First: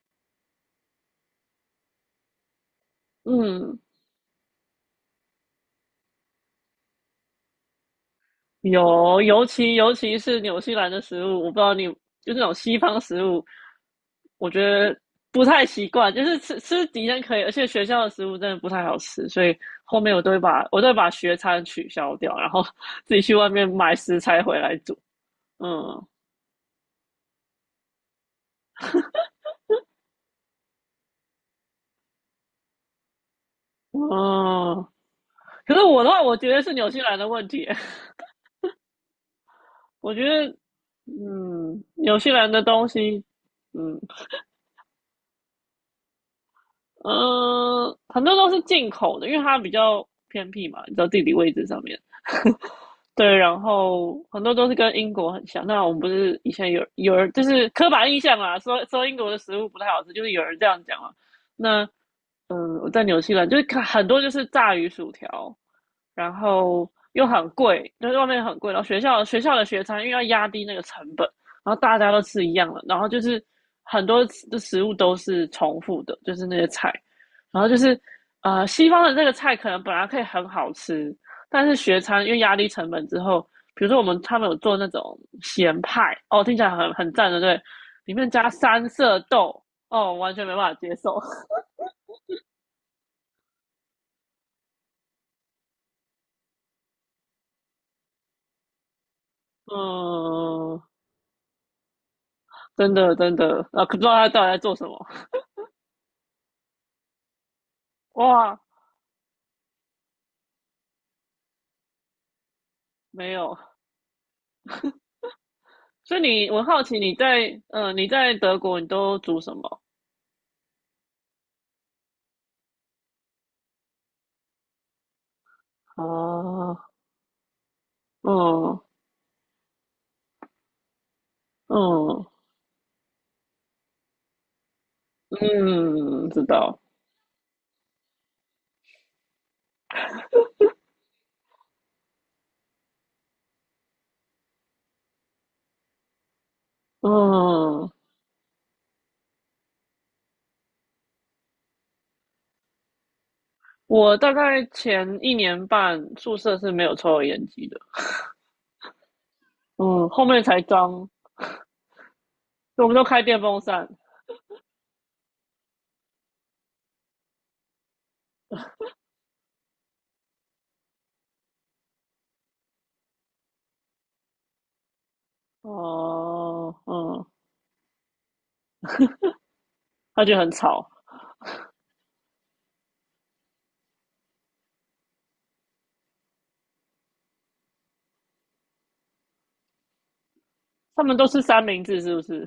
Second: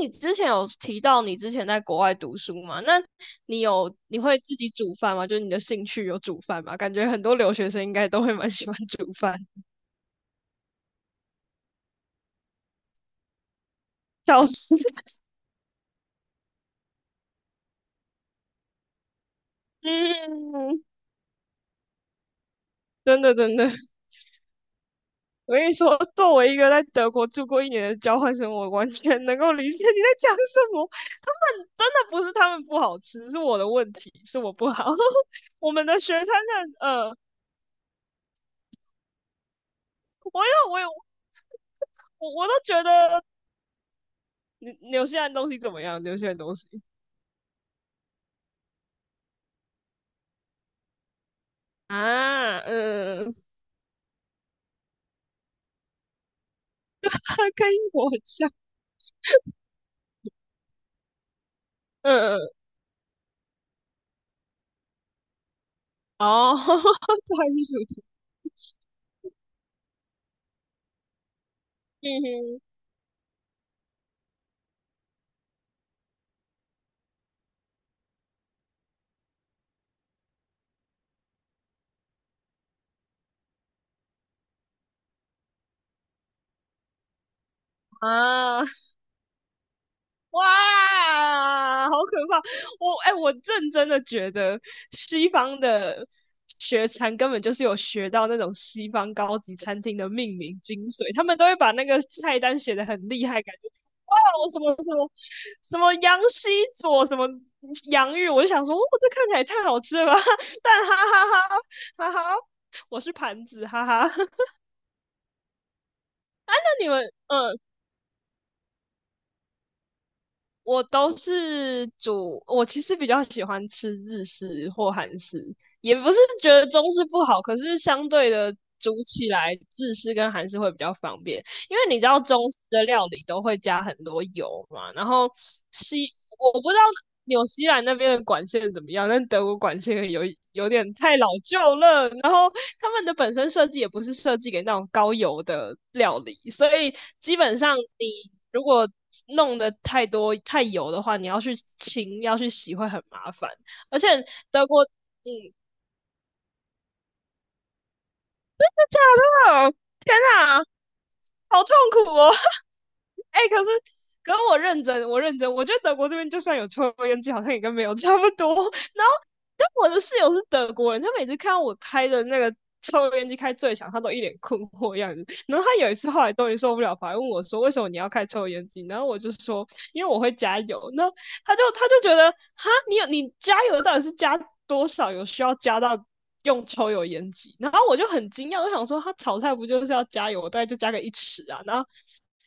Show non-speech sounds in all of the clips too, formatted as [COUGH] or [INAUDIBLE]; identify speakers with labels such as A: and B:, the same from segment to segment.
A: 你之前有提到你之前在国外读书嘛？那你
B: 嗯，
A: 有你会自己煮饭吗？就是你的兴趣有煮饭吗？感觉很多留学生应该都会蛮喜欢煮
B: 有，
A: 饭，
B: 尤其是纽西兰的食物，我不知道你，就那种西方食物，
A: 笑
B: 我觉
A: 死！
B: 得
A: [LAUGHS]
B: 不太习惯。就是吃吃敌人可以，而且学校的食物真的不太好吃，所以后面我都会把我
A: 嗯，
B: 都会把学餐取消掉，然后 [LAUGHS] 自
A: 真
B: 己
A: 的
B: 去外
A: 真的，
B: 面买食材回来煮。
A: 我跟你说，
B: 嗯
A: 作为一个在德国住过一年的交换生，我完全能够理解你在讲什么。他们真的不是他们不好吃，是我的问题，是我不好。
B: 嗯。
A: [LAUGHS] 我
B: 可是
A: 们的
B: 我的
A: 学
B: 话，
A: 生
B: 我觉得是
A: 呢，
B: 纽西兰的问题。[LAUGHS] 我觉
A: 我
B: 得
A: 要我有
B: 纽
A: 我
B: 西
A: 我
B: 兰
A: 都
B: 的
A: 觉
B: 东
A: 得
B: 西，嗯，
A: 纽西兰东西怎么样？纽西兰东西。
B: 嗯，很多都是进口的，因为它比较偏僻嘛，你知道地理位置上面。
A: 啊，
B: 对，
A: 嗯，
B: 然后很多都是跟英国很像。那我们不是以前有
A: 它
B: 有人就
A: [LAUGHS]
B: 是
A: 跟英
B: 刻
A: 国
B: 板
A: 很
B: 印象
A: 像。
B: 嘛，说英国的食物不太好吃，就是有人这样讲嘛。那
A: [LAUGHS]，嗯，
B: 我在纽西兰就是看很多就是炸鱼薯条，然
A: 哦，
B: 后
A: [LAUGHS]
B: 又
A: 它
B: 很
A: 还是属
B: 贵，
A: 于
B: 就是外面很贵。然后学校的学餐，因为要压低那个成本，然后大家都吃一
A: 嗯
B: 样的，然后就是很多的食物都是重复的，就是那些菜。然后就是西方的这个菜可能本来可以很好吃，但是学餐因为压低成本之后，比如说他们有做那种咸派，哦，听起来很赞的，对，
A: 哼，
B: 里面加
A: 啊，
B: 三色豆，哦，完全没办法接受。
A: 哇，好可怕！我我认真的觉得西方的学餐根本就是有学到那种西方高级
B: [LAUGHS]
A: 餐厅的命名
B: 嗯。
A: 精髓，他们都会把那个菜单写得
B: 真
A: 很
B: 的
A: 厉
B: 真
A: 害，感觉。
B: 的，啊，不知道
A: 哇，
B: 他到
A: 我
B: 底
A: 什
B: 在
A: 么
B: 做
A: 什
B: 什么。
A: 么什么羊西佐什么洋芋，我就
B: 哇，
A: 想说，哦，这看起来也太好吃了吧！[LAUGHS] 但哈哈哈哈哈哈，我是
B: 没
A: 盘
B: 有。
A: 子，哈哈。[LAUGHS]
B: 所以
A: 那
B: 我好
A: 你
B: 奇
A: 们嗯。
B: 你在德国你都煮什么？
A: 我都是煮，我其实比较喜欢吃日式或韩式，也不是觉得
B: 哦，
A: 中式不好，可是相对的
B: 嗯
A: 煮起来日式跟韩式会比较方便，因为你知道
B: 嗯
A: 中式的料理都会加很多油嘛，然后西，
B: 嗯，知
A: 我不知道
B: 道。
A: 纽西兰那边的管线怎么样，但德国管线有点太老旧了，然后他们的本身设计也不是设计给那种高油的料理，所以基本上
B: 嗯，
A: 你如果弄得太多太油的话，你要去洗会很麻烦，而且
B: 我大概
A: 德国，
B: 前一
A: 嗯，
B: 年半宿舍是没有抽油烟机的，
A: 哦，
B: 嗯，
A: 天
B: 后面
A: 哪，
B: 才装，
A: 好痛苦哦！
B: 所以我们都开
A: 哎、
B: 电
A: 欸可
B: 风
A: 是
B: 扇。
A: 可是我认真,我觉得德国这边就算有抽烟机，好像也跟没有差不多。然后，但我的室友是德国人，他每次看到我开的那个抽烟机开最强，他都一脸困惑的样子。然后他有一次后来终于受
B: 哦，
A: 不了，反而
B: 嗯，
A: 问我说："为什么你要开抽烟机？"然后我就说："因为我
B: 他
A: 会
B: 就很
A: 加
B: 吵。
A: 油。"那他就觉得："哈，你加油到底是加多少？有需要加到？"用抽油烟机，然后我就很惊讶，我想说，他炒菜不就是要加油，我大概就加个
B: 他
A: 一
B: 们都吃
A: 尺啊，
B: 三
A: 然
B: 明
A: 后
B: 治是不是？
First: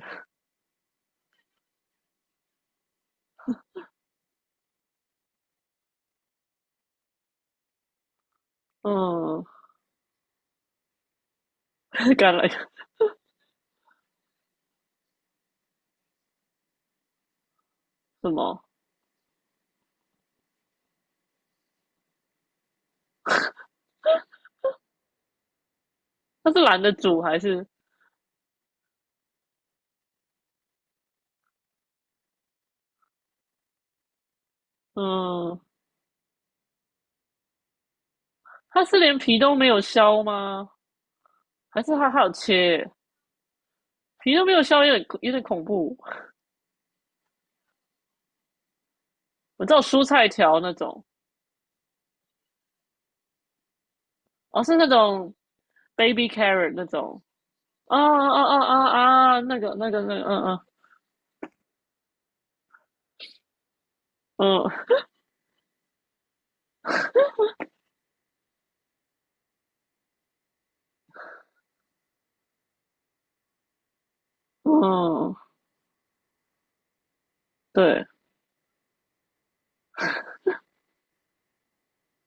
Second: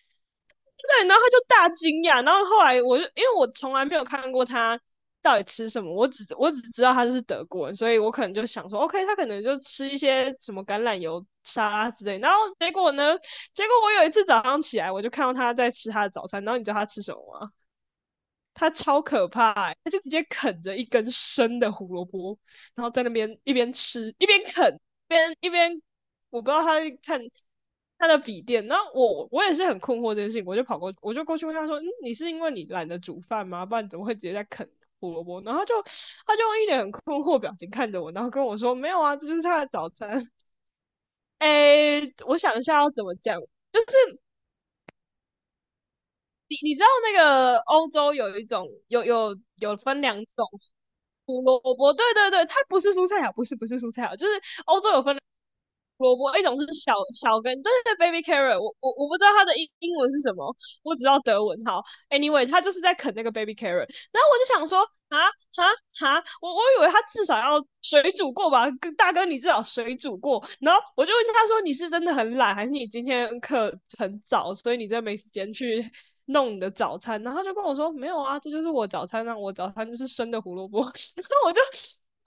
A: 对，然后他就大惊讶，然后后来我就因为我从来没有看过他到底吃什么，我只知道他是德国人，所以我可能就想说，OK,他可能
B: 嗯，
A: 就吃一些什么橄榄油沙拉之
B: [LAUGHS]
A: 类。然
B: 橄
A: 后
B: 榄
A: 结果呢，结果我有一次早上起来，我就看到他在吃他的早餐，然后你知道他吃什么吗？
B: 什么？
A: 他超可怕，他就直接啃着一根生的胡萝卜，然后在那边一边吃一边啃，一边一边，我不知
B: 他是
A: 道他
B: 懒
A: 在
B: 得煮
A: 看
B: 还是？
A: 他的笔电。然后我也是很困惑这件事情，我就过去问他说："嗯，你是因为你懒得煮饭吗？不然怎么会直接在啃胡萝卜？"然
B: 嗯，
A: 后他用一脸很困惑表情看着我，然后跟我说：
B: 他
A: “没
B: 是
A: 有啊，
B: 连
A: 这就
B: 皮
A: 是
B: 都
A: 他
B: 没
A: 的
B: 有
A: 早
B: 削
A: 餐。[LAUGHS]”
B: 吗？还是
A: 哎，
B: 它好
A: 我想一下要
B: 切
A: 怎么讲，就是
B: 皮都没有削，有点恐怖。
A: 你知道那个欧洲有一种有有
B: 我知
A: 有
B: 道
A: 分
B: 蔬
A: 两
B: 菜
A: 种
B: 条那种，
A: 胡萝卜，对对对，它不是蔬菜啊，不是不是蔬菜啊，就是
B: 哦，是
A: 欧
B: 那
A: 洲有分
B: 种
A: 胡萝
B: baby
A: 卜，一种是
B: carrot 那
A: 小
B: 种。
A: 小根，对对
B: 啊
A: 对，baby
B: 啊
A: carrot,
B: 啊
A: 我不知
B: 啊
A: 道
B: 啊，
A: 它的英英文是什么，
B: 嗯
A: 我只知道德文。好，anyway,它就是在啃那个 baby carrot。然后我就想说，
B: 嗯
A: 啊啊啊！我我以为他至少要水煮过吧，大哥你至少水煮过。然后我就问他说，你是真的很懒，还是你今天课很早，
B: 嗯
A: 所以你真的没时
B: 嗯，
A: 间去弄你的早餐？然后他就跟我说，
B: 对，
A: 没有啊，这就是我早餐，那我早餐就是生的胡萝卜。[LAUGHS] 然后我就。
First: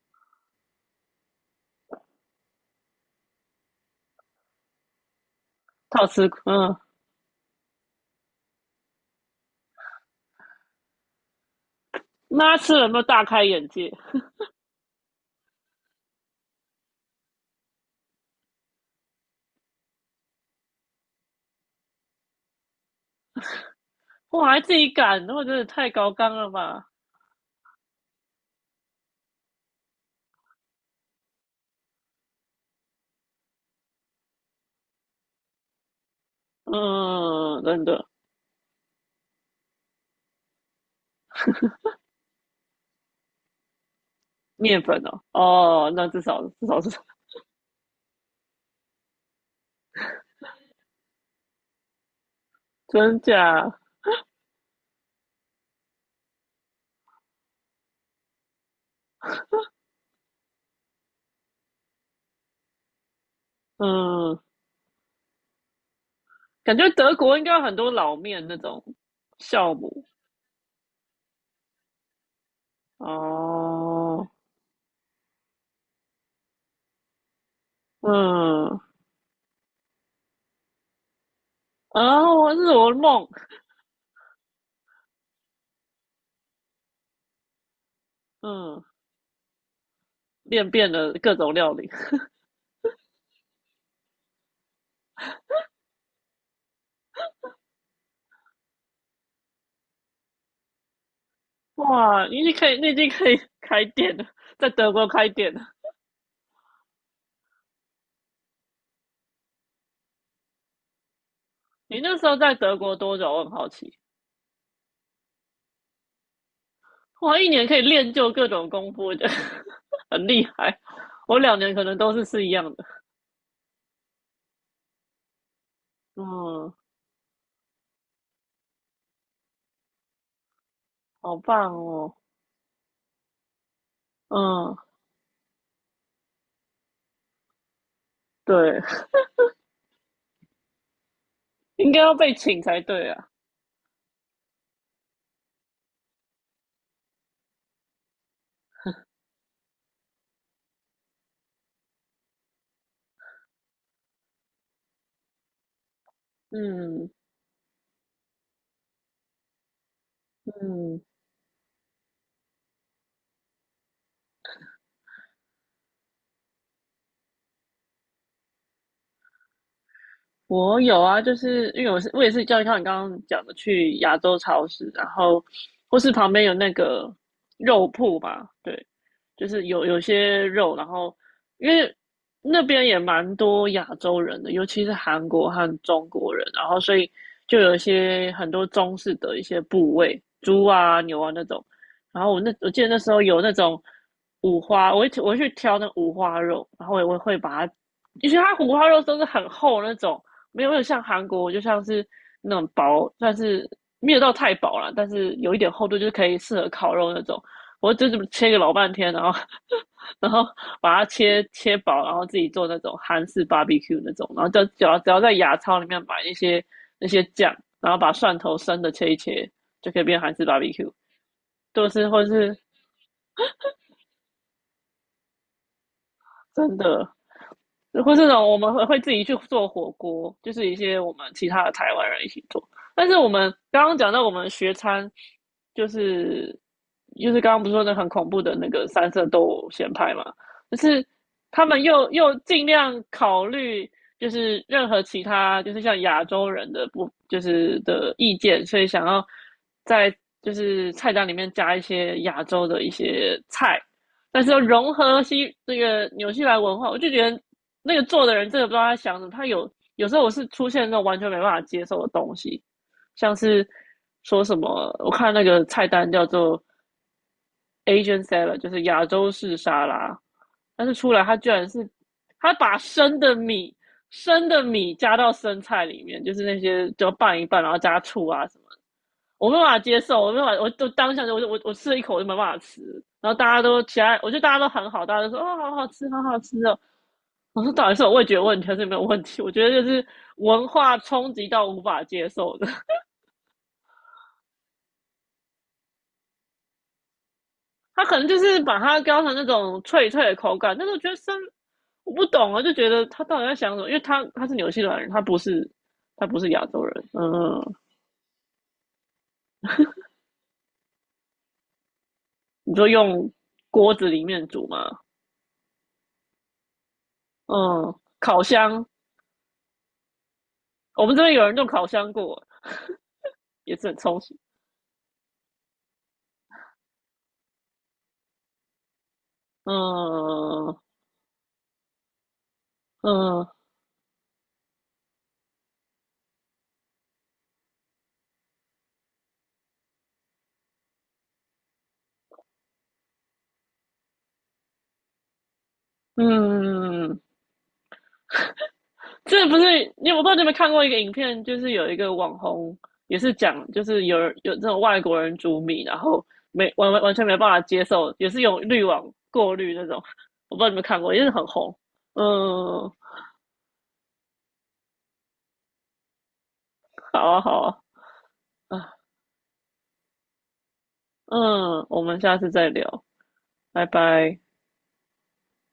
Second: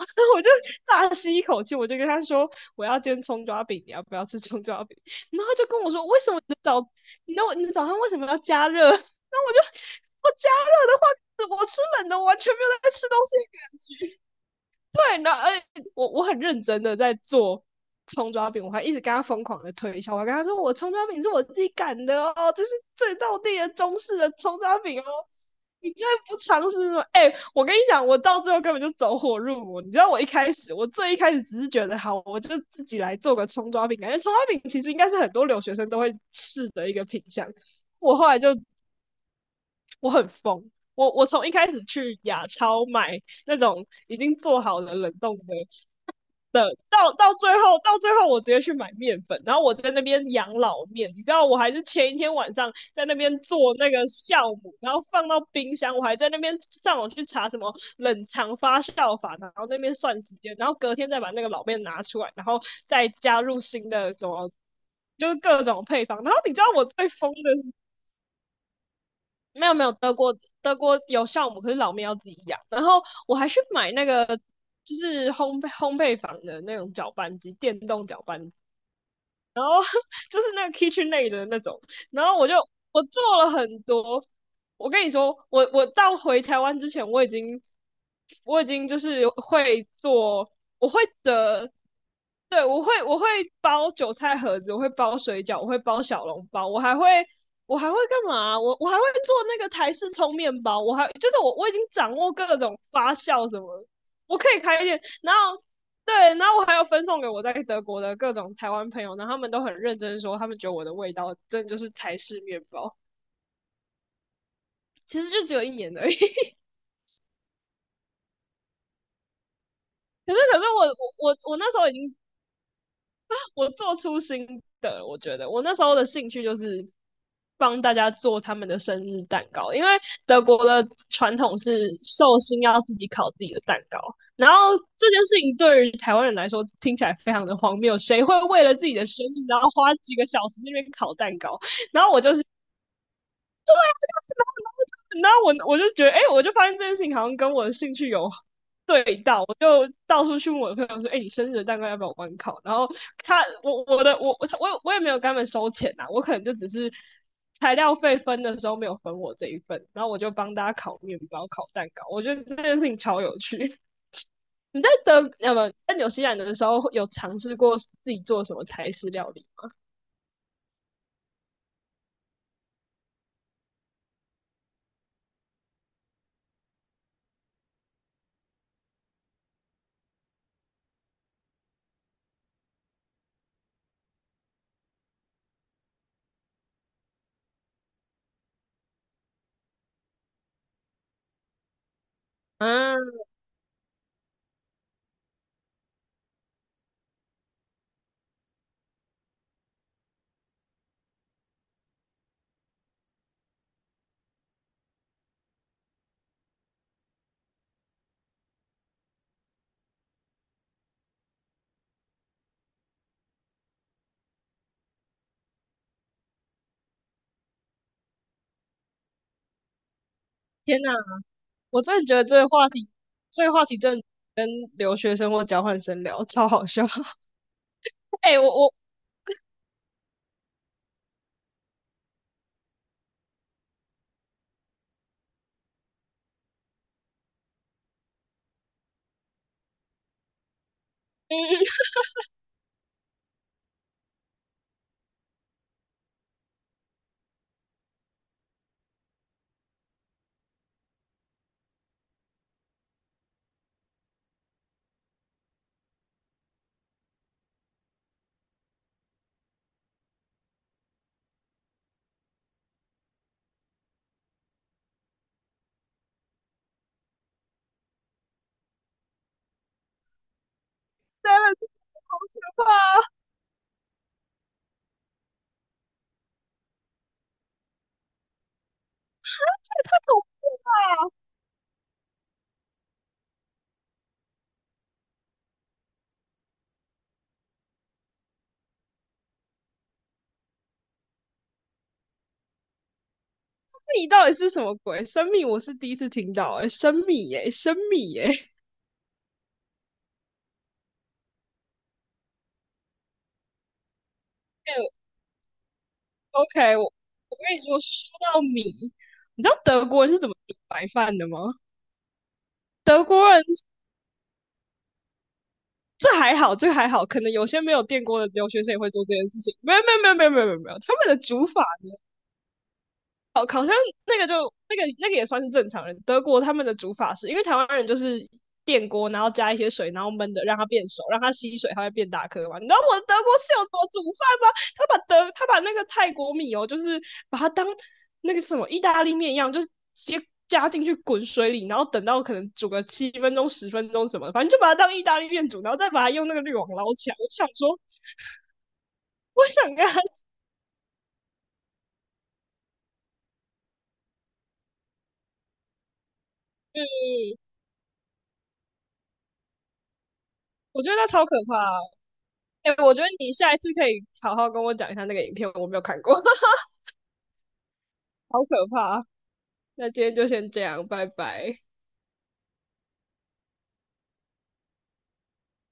A: [LAUGHS] 我就大吸一口气，我就跟他说我要煎葱抓饼，你要不要吃葱抓饼？然后他就跟我
B: 他
A: 说
B: 有
A: 为
B: 吃。
A: 什么你的
B: 嗯，
A: 早，你的你的早餐为什么要加热？[LAUGHS] 然后我就，我加热的话我吃冷的完全
B: 那他
A: 没
B: 吃
A: 有
B: 了有
A: 在
B: 没有
A: 吃东
B: 大
A: 西
B: 开眼界？
A: 的感觉。对，然后欸，我我很认真的在做葱抓饼，我还一直跟他疯狂的推销，我还跟他说我葱抓饼是我自己擀的哦，这是最道地的中式的
B: 哇，
A: 葱
B: 还自
A: 抓
B: 己
A: 饼哦。
B: 擀，那我真的太
A: 你再
B: 高纲
A: 不
B: 了
A: 尝
B: 吧？
A: 试吗？我跟你讲，我到最后根本就走火入魔。你知道我一开始，我最一开始只是觉得好，我就自己来做个葱抓饼，感觉葱抓饼其实应该是很多留学生都会试的一个品相。
B: 嗯，真的。
A: 我后来就我很疯，我从一开始去亚超买那种已经做好
B: 面
A: 的
B: 粉
A: 冷
B: 哦，
A: 冻的
B: 哦，那至少至
A: 的，
B: 少是 [LAUGHS]
A: 到最后我直接去买面粉，然后我在那边养老面，你知道我还是前一天晚上在那
B: 真
A: 边
B: 假。
A: 做那个酵母，然后放到冰箱，我还在那边上网去查什么冷藏发酵法，然后那边算时间，然后隔天再把那个老面拿出来，然后再加入新的什
B: 嗯，
A: 么。就是各种配方，然后你知道
B: 感
A: 我
B: 觉
A: 最
B: 德
A: 疯
B: 国
A: 的
B: 应该有
A: 是
B: 很多老面那种
A: 没
B: 酵
A: 有没有，
B: 母。
A: 德国有酵母，可是老面要自己养。然后我还是买那
B: 哦，
A: 个就是烘焙坊的那种搅拌机，电动搅拌，
B: 嗯，
A: 然后 [LAUGHS] 就是那个 KitchenAid 的那种，然
B: 啊，
A: 后我
B: 我
A: 就，
B: 是我
A: 我做
B: 梦。
A: 了很多。我跟你说，我我到回台湾之前，我已经我已
B: 嗯，
A: 经就是会做，
B: 练
A: 我
B: 遍
A: 会
B: 了各种
A: 的，
B: 料理。
A: 对，我会包韭菜盒子，我会包水饺，我会包小笼包，我还会干嘛啊？我还会做那个台式葱面包，我还，就是，我已经掌
B: 哇，
A: 握
B: 你已经
A: 各
B: 可
A: 种
B: 以，你已经
A: 发
B: 可以
A: 酵什
B: 开
A: 么，
B: 店了，
A: 我可以
B: 在
A: 开
B: 德
A: 店。
B: 国开
A: 然
B: 店了。
A: 后对，然后我还要分送给我在德国的各种台湾朋友，然后他们都很认真说，他们觉得我的味道真的就是
B: 你那
A: 台
B: 时候
A: 式
B: 在
A: 面
B: 德国
A: 包，
B: 多久？我很好奇。
A: 其实就只有一年而已。[LAUGHS]
B: 哇，一年可以练就各种功夫，的，[LAUGHS] 很
A: 可是
B: 厉
A: 可是
B: 害。
A: 我我我
B: 我
A: 我
B: 两
A: 那
B: 年
A: 时
B: 可
A: 候已
B: 能都
A: 经，
B: 是一样的。
A: 我做出新的，我觉得我那时候的兴趣就
B: 嗯，
A: 是帮大家做他们的生日蛋糕，因为德国的传
B: 好
A: 统
B: 棒
A: 是
B: 哦。
A: 寿星要自己烤自己的蛋糕，然后
B: 嗯，
A: 这件事情对于台湾人来说听起来非常的荒谬，谁会为了
B: 对，
A: 自己的生日然后花几个小时在那边烤蛋糕？
B: 应该
A: 然后
B: 要
A: 我就
B: 被
A: 是，
B: 请才对啊。
A: 然后,我我就觉得，欸，我就发现这件事情好像跟我的兴趣有对到，我就到处去问我的朋友说，欸，你生日的蛋糕要不要我帮你烤？然后他，我我的我我我也没有跟他们收钱我可能就只是
B: 嗯
A: 材料费分的时候没有分我这一份，然后我就帮大家烤
B: 嗯。
A: 面包、烤蛋糕，我觉得这件事情超有趣。[LAUGHS] 你在德呃不在纽西兰的时候有尝试过自己做什么台式料理吗？
B: 我有啊，就是因为我也是叫像你刚刚讲的去亚洲超市，然后或是旁边有那个肉铺吧，对，就是有些肉，然后因为那边也蛮多亚洲人的，尤其是韩国和中国人，然后所以就有一些很多中式的一些部位，猪啊、牛啊那种。然后我记得
A: 嗯
B: 那时
A: 啊，
B: 候有那种五花，我会去挑那五花肉，然后我会把它，因为它五花肉都是很厚那种，没有没有像韩国就像是那种薄，但是没有到太薄啦，但是有一点厚度，就是可以适合烤肉那种。我就这么切个老半天，然后 [LAUGHS] 然后把它切切薄，然后自己做那种韩式 barbecue 那种，然后就只要在亚超里面买一些那些酱，然后把蒜头生的切一切，就可以变韩式
A: 天
B: barbecue，
A: 哪！我
B: 就
A: 真的
B: 是
A: 觉
B: 或
A: 得
B: 者
A: 这个
B: 是
A: 话题，这个话题真的跟留学生或交换生聊超好
B: 真
A: 笑。
B: 的
A: [LAUGHS]
B: 或这
A: 哎、我
B: 种我们
A: 我
B: 会自己去做火锅，就是一些我们其他的台湾人一起做。但是我们刚刚讲到我们学餐，就是就是刚刚不是说那很恐怖的那个三色豆咸派嘛，就是
A: 嗯，
B: 他们又尽量考虑就是任何其他就是像亚洲人的不就是的意见，所以想要在就是菜单里面加一些亚洲的一些菜，但是又融合这个纽西兰文化，我就觉得那个做的人真的不知道他想什么。有时候我是出现那种完全没办法接受的东西，像是说什么，我看那个菜单叫做 Asian salad，就是亚洲式沙拉，但是出来
A: 真
B: 他居
A: 的是
B: 然
A: 吧？
B: 把生的米加到生菜里面，就是那些就拌一拌，然后加醋啊，我没办法接受，我没办法，
A: 不
B: 我就
A: 怕啊！生
B: 当下就我吃了一口我就没办法吃，然后大家都其他，我觉得大家都很好，大家都说哦好好吃，好好吃哦。我说到底是我味觉问题还是没有问题？我觉得就是文化冲击到无法接受的。[LAUGHS]
A: 米到底是什么鬼？生米我是第一次听到、哎，生米耶、生
B: 他
A: 米
B: 可能
A: 耶、
B: 就
A: [LAUGHS]
B: 是把它雕成那种脆脆的口感，但是我觉得我不懂啊，就觉得他到底在想什么？因为他是纽西兰
A: 哎
B: 人，他不是亚
A: OK,
B: 洲
A: 我
B: 人。
A: 我跟你
B: 嗯，
A: 说，说到米，你知道德国人是怎么煮白饭的吗？
B: 你就
A: 德国
B: 用
A: 人，
B: 锅子里面煮嘛，
A: 这还好，这还好，可能有些没有
B: 嗯，
A: 电锅的
B: 烤
A: 留学生也
B: 箱，
A: 会做这件事情。没有没有没有没有没有没有，没有他
B: 我
A: 们
B: 们
A: 的
B: 这边有
A: 煮
B: 人
A: 法。
B: 用烤箱过，也是很
A: 那
B: 充
A: 个就
B: 实。
A: 那个那个也算是正常人。德国他们的煮法是，因为台湾人就是电锅，然后加一些水，然后焖的，让它
B: 嗯
A: 变熟，让它吸水，它会变大颗嘛。你知道我的德国
B: 嗯
A: 室
B: 嗯，
A: 友怎么煮饭吗？他把那个泰国米哦，就是把它当那个什么意大利面一样，就是直接加进去滚水里，然后等到可能煮个7分钟、10分钟什么的，反正就把它当意大利面煮，然后再把它用
B: 嗯
A: 那个滤网捞起
B: 嗯嗯
A: 来。
B: 嗯，
A: 我想说，我
B: 这不是
A: 想跟他，
B: 你我不知道你有没有看过一个影片，就是有一个网红也是讲，就是有这种外国人煮米，然后没完全没办法接受，也是用滤网过滤那种，我不知道你们
A: 我觉得
B: 看
A: 那
B: 过，也
A: 超
B: 是
A: 可
B: 很
A: 怕啊。
B: 红。嗯，
A: 我觉得你下一次可以好好跟我讲一下那个影片，我没有看过，[LAUGHS]
B: 好啊好啊。
A: 好可
B: 啊，
A: 怕。那今天就先这样，拜拜。
B: 嗯，我们下次再聊，拜拜。